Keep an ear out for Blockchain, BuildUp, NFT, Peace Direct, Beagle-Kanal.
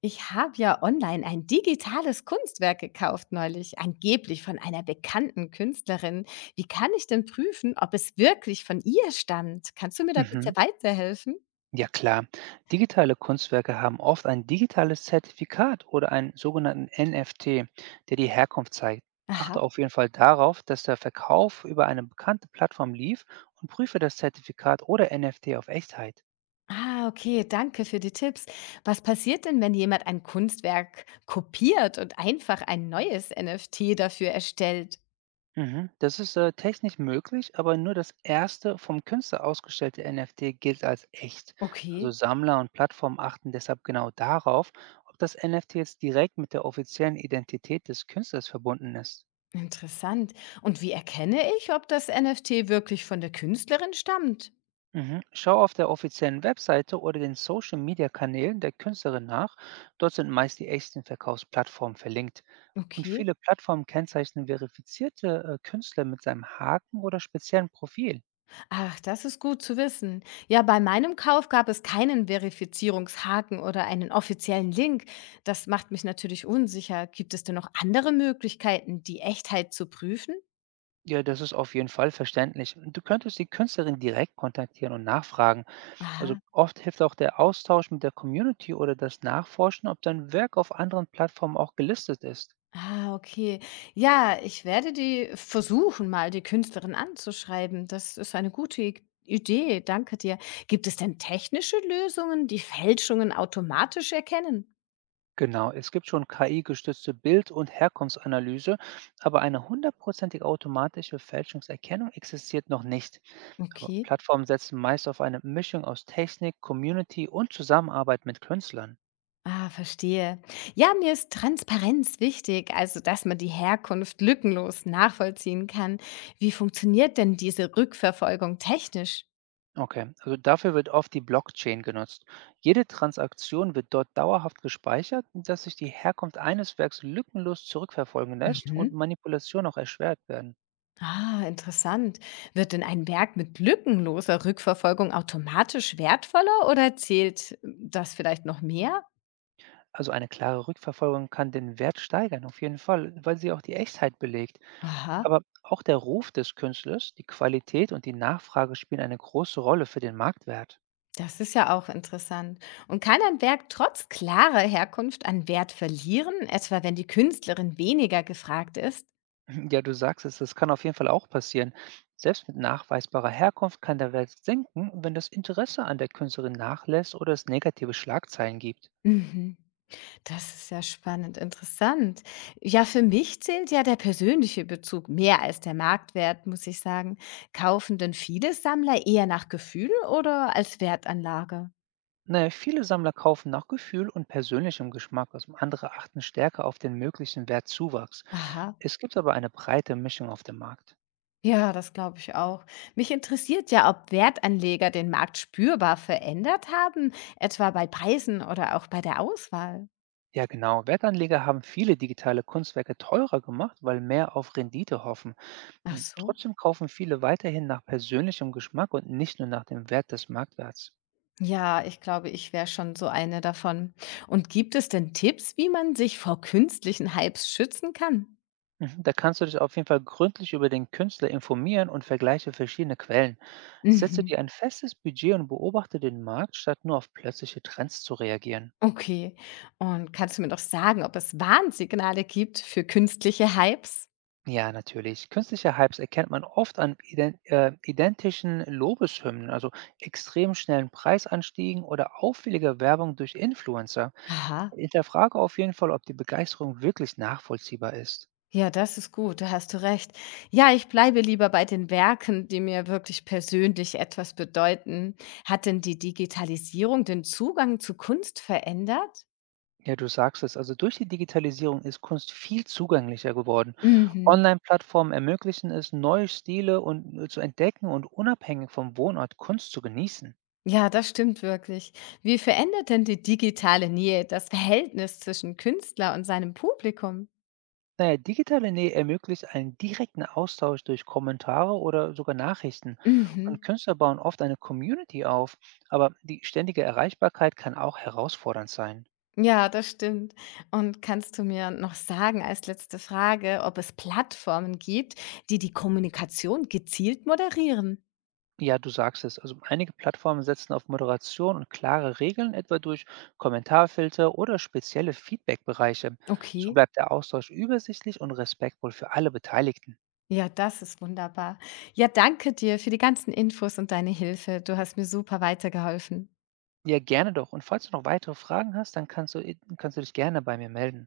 Ich habe ja online ein digitales Kunstwerk gekauft neulich, angeblich von einer bekannten Künstlerin. Wie kann ich denn prüfen, ob es wirklich von ihr stammt? Kannst du mir da bitte Mhm. weiterhelfen? Ja klar, digitale Kunstwerke haben oft ein digitales Zertifikat oder einen sogenannten NFT, der die Herkunft zeigt. Aha. Achte auf jeden Fall darauf, dass der Verkauf über eine bekannte Plattform lief und prüfe das Zertifikat oder NFT auf Echtheit. Ah, okay, danke für die Tipps. Was passiert denn, wenn jemand ein Kunstwerk kopiert und einfach ein neues NFT dafür erstellt? Mhm. Das ist, technisch möglich, aber nur das erste vom Künstler ausgestellte NFT gilt als echt. Also Okay, Sammler und Plattformen achten deshalb genau darauf, ob das NFT jetzt direkt mit der offiziellen Identität des Künstlers verbunden ist. interessant. Und wie erkenne ich, ob das NFT wirklich von der Künstlerin stammt? Mhm. Schau auf der offiziellen Webseite oder den Social Media Kanälen der Künstlerin nach. Dort sind meist die echten Verkaufsplattformen verlinkt. Und Okay. viele Plattformen kennzeichnen verifizierte Künstler mit seinem Haken oder speziellen Profil. Ach, das ist gut zu wissen. Ja, bei meinem Kauf gab es keinen Verifizierungshaken oder einen offiziellen Link. Das macht mich natürlich unsicher. Gibt es denn noch andere Möglichkeiten, die Echtheit zu prüfen? Ja, das ist auf jeden Fall verständlich. Du könntest die Künstlerin direkt kontaktieren und nachfragen. Also Aha. oft hilft auch der Austausch mit der Community oder das Nachforschen, ob dein Werk auf anderen Plattformen auch gelistet ist. Ah, okay. Ja, ich werde die versuchen, mal die Künstlerin anzuschreiben. Das ist eine gute Idee. Danke dir. Gibt es denn technische Lösungen, die Fälschungen automatisch erkennen? Genau, es gibt schon KI-gestützte Bild- und Herkunftsanalyse, aber eine hundertprozentige automatische Fälschungserkennung existiert noch nicht. Aber Okay. Plattformen setzen meist auf eine Mischung aus Technik, Community und Zusammenarbeit mit Künstlern. Ah, verstehe. Ja, mir ist Transparenz wichtig, also dass man die Herkunft lückenlos nachvollziehen kann. Wie funktioniert denn diese Rückverfolgung technisch? Okay, also dafür wird oft die Blockchain genutzt. Jede Transaktion wird dort dauerhaft gespeichert, dass sich die Herkunft eines Werks lückenlos zurückverfolgen lässt und Mhm. Manipulationen auch erschwert werden. Ah, interessant. Wird denn ein Werk mit lückenloser Rückverfolgung automatisch wertvoller oder zählt das vielleicht noch mehr? Also eine klare Rückverfolgung kann den Wert steigern, auf jeden Fall, weil sie auch die Echtheit belegt. Aha, Aber auch der Ruf des Künstlers, die Qualität und die Nachfrage spielen eine große Rolle für den Marktwert. das ist ja auch interessant. Und kann ein Werk trotz klarer Herkunft an Wert verlieren, etwa wenn die Künstlerin weniger gefragt ist? Ja, du sagst es, das kann auf jeden Fall auch passieren. Selbst mit nachweisbarer Herkunft kann der Wert sinken, wenn das Interesse an der Künstlerin nachlässt oder es negative Schlagzeilen gibt. Mhm. Das ist ja spannend, interessant. Ja, für mich zählt ja der persönliche Bezug mehr als der Marktwert, muss ich sagen. Kaufen denn viele Sammler eher nach Gefühl oder als Wertanlage? Naja, viele Sammler kaufen nach Gefühl und persönlichem Geschmack, also andere achten stärker auf den möglichen Wertzuwachs. Aha. Es gibt aber eine breite Mischung auf dem Markt. Ja, das glaube ich auch. Mich interessiert ja, ob Wertanleger den Markt spürbar verändert haben, etwa bei Preisen oder auch bei der Auswahl. Ja, genau. Wertanleger haben viele digitale Kunstwerke teurer gemacht, weil mehr auf Rendite hoffen. Ach Und so. trotzdem kaufen viele weiterhin nach persönlichem Geschmack und nicht nur nach dem Wert des Marktwerts. Ja, ich glaube, ich wäre schon so eine davon. Und gibt es denn Tipps, wie man sich vor künstlichen Hypes schützen kann? Mhm, da kannst du dich auf jeden Fall gründlich über den Künstler informieren und vergleiche verschiedene Quellen. Setze Mhm. dir ein festes Budget und beobachte den Markt, statt nur auf plötzliche Trends zu reagieren. Okay. Und kannst du mir noch sagen, ob es Warnsignale gibt für künstliche Hypes? Ja, natürlich. Künstliche Hypes erkennt man oft an identischen Lobeshymnen, also extrem schnellen Preisanstiegen oder auffälliger Werbung durch Influencer. Aha. Hinterfrage auf jeden Fall, ob die Begeisterung wirklich nachvollziehbar ist. Ja, das ist gut, da hast du recht. Ja, ich bleibe lieber bei den Werken, die mir wirklich persönlich etwas bedeuten. Hat denn die Digitalisierung den Zugang zu Kunst verändert? Ja, du sagst es. Also durch die Digitalisierung ist Kunst viel zugänglicher geworden. Mhm. Online-Plattformen ermöglichen es, neue Stile zu entdecken und unabhängig vom Wohnort Kunst zu genießen. Ja, das stimmt wirklich. Wie verändert denn die digitale Nähe das Verhältnis zwischen Künstler und seinem Publikum? Naja, digitale Nähe ermöglicht einen direkten Austausch durch Kommentare oder sogar Nachrichten. Und Mhm. Künstler bauen oft eine Community auf, aber die ständige Erreichbarkeit kann auch herausfordernd sein. Ja, das stimmt. Und kannst du mir noch sagen als letzte Frage, ob es Plattformen gibt, die die Kommunikation gezielt moderieren? Ja, du sagst es. Also einige Plattformen setzen auf Moderation und klare Regeln, etwa durch Kommentarfilter oder spezielle Feedbackbereiche. So Okay. bleibt der Austausch übersichtlich und respektvoll für alle Beteiligten. Ja, das ist wunderbar. Ja, danke dir für die ganzen Infos und deine Hilfe. Du hast mir super weitergeholfen. Ja, gerne doch. Und falls du noch weitere Fragen hast, kannst du dich gerne bei mir melden.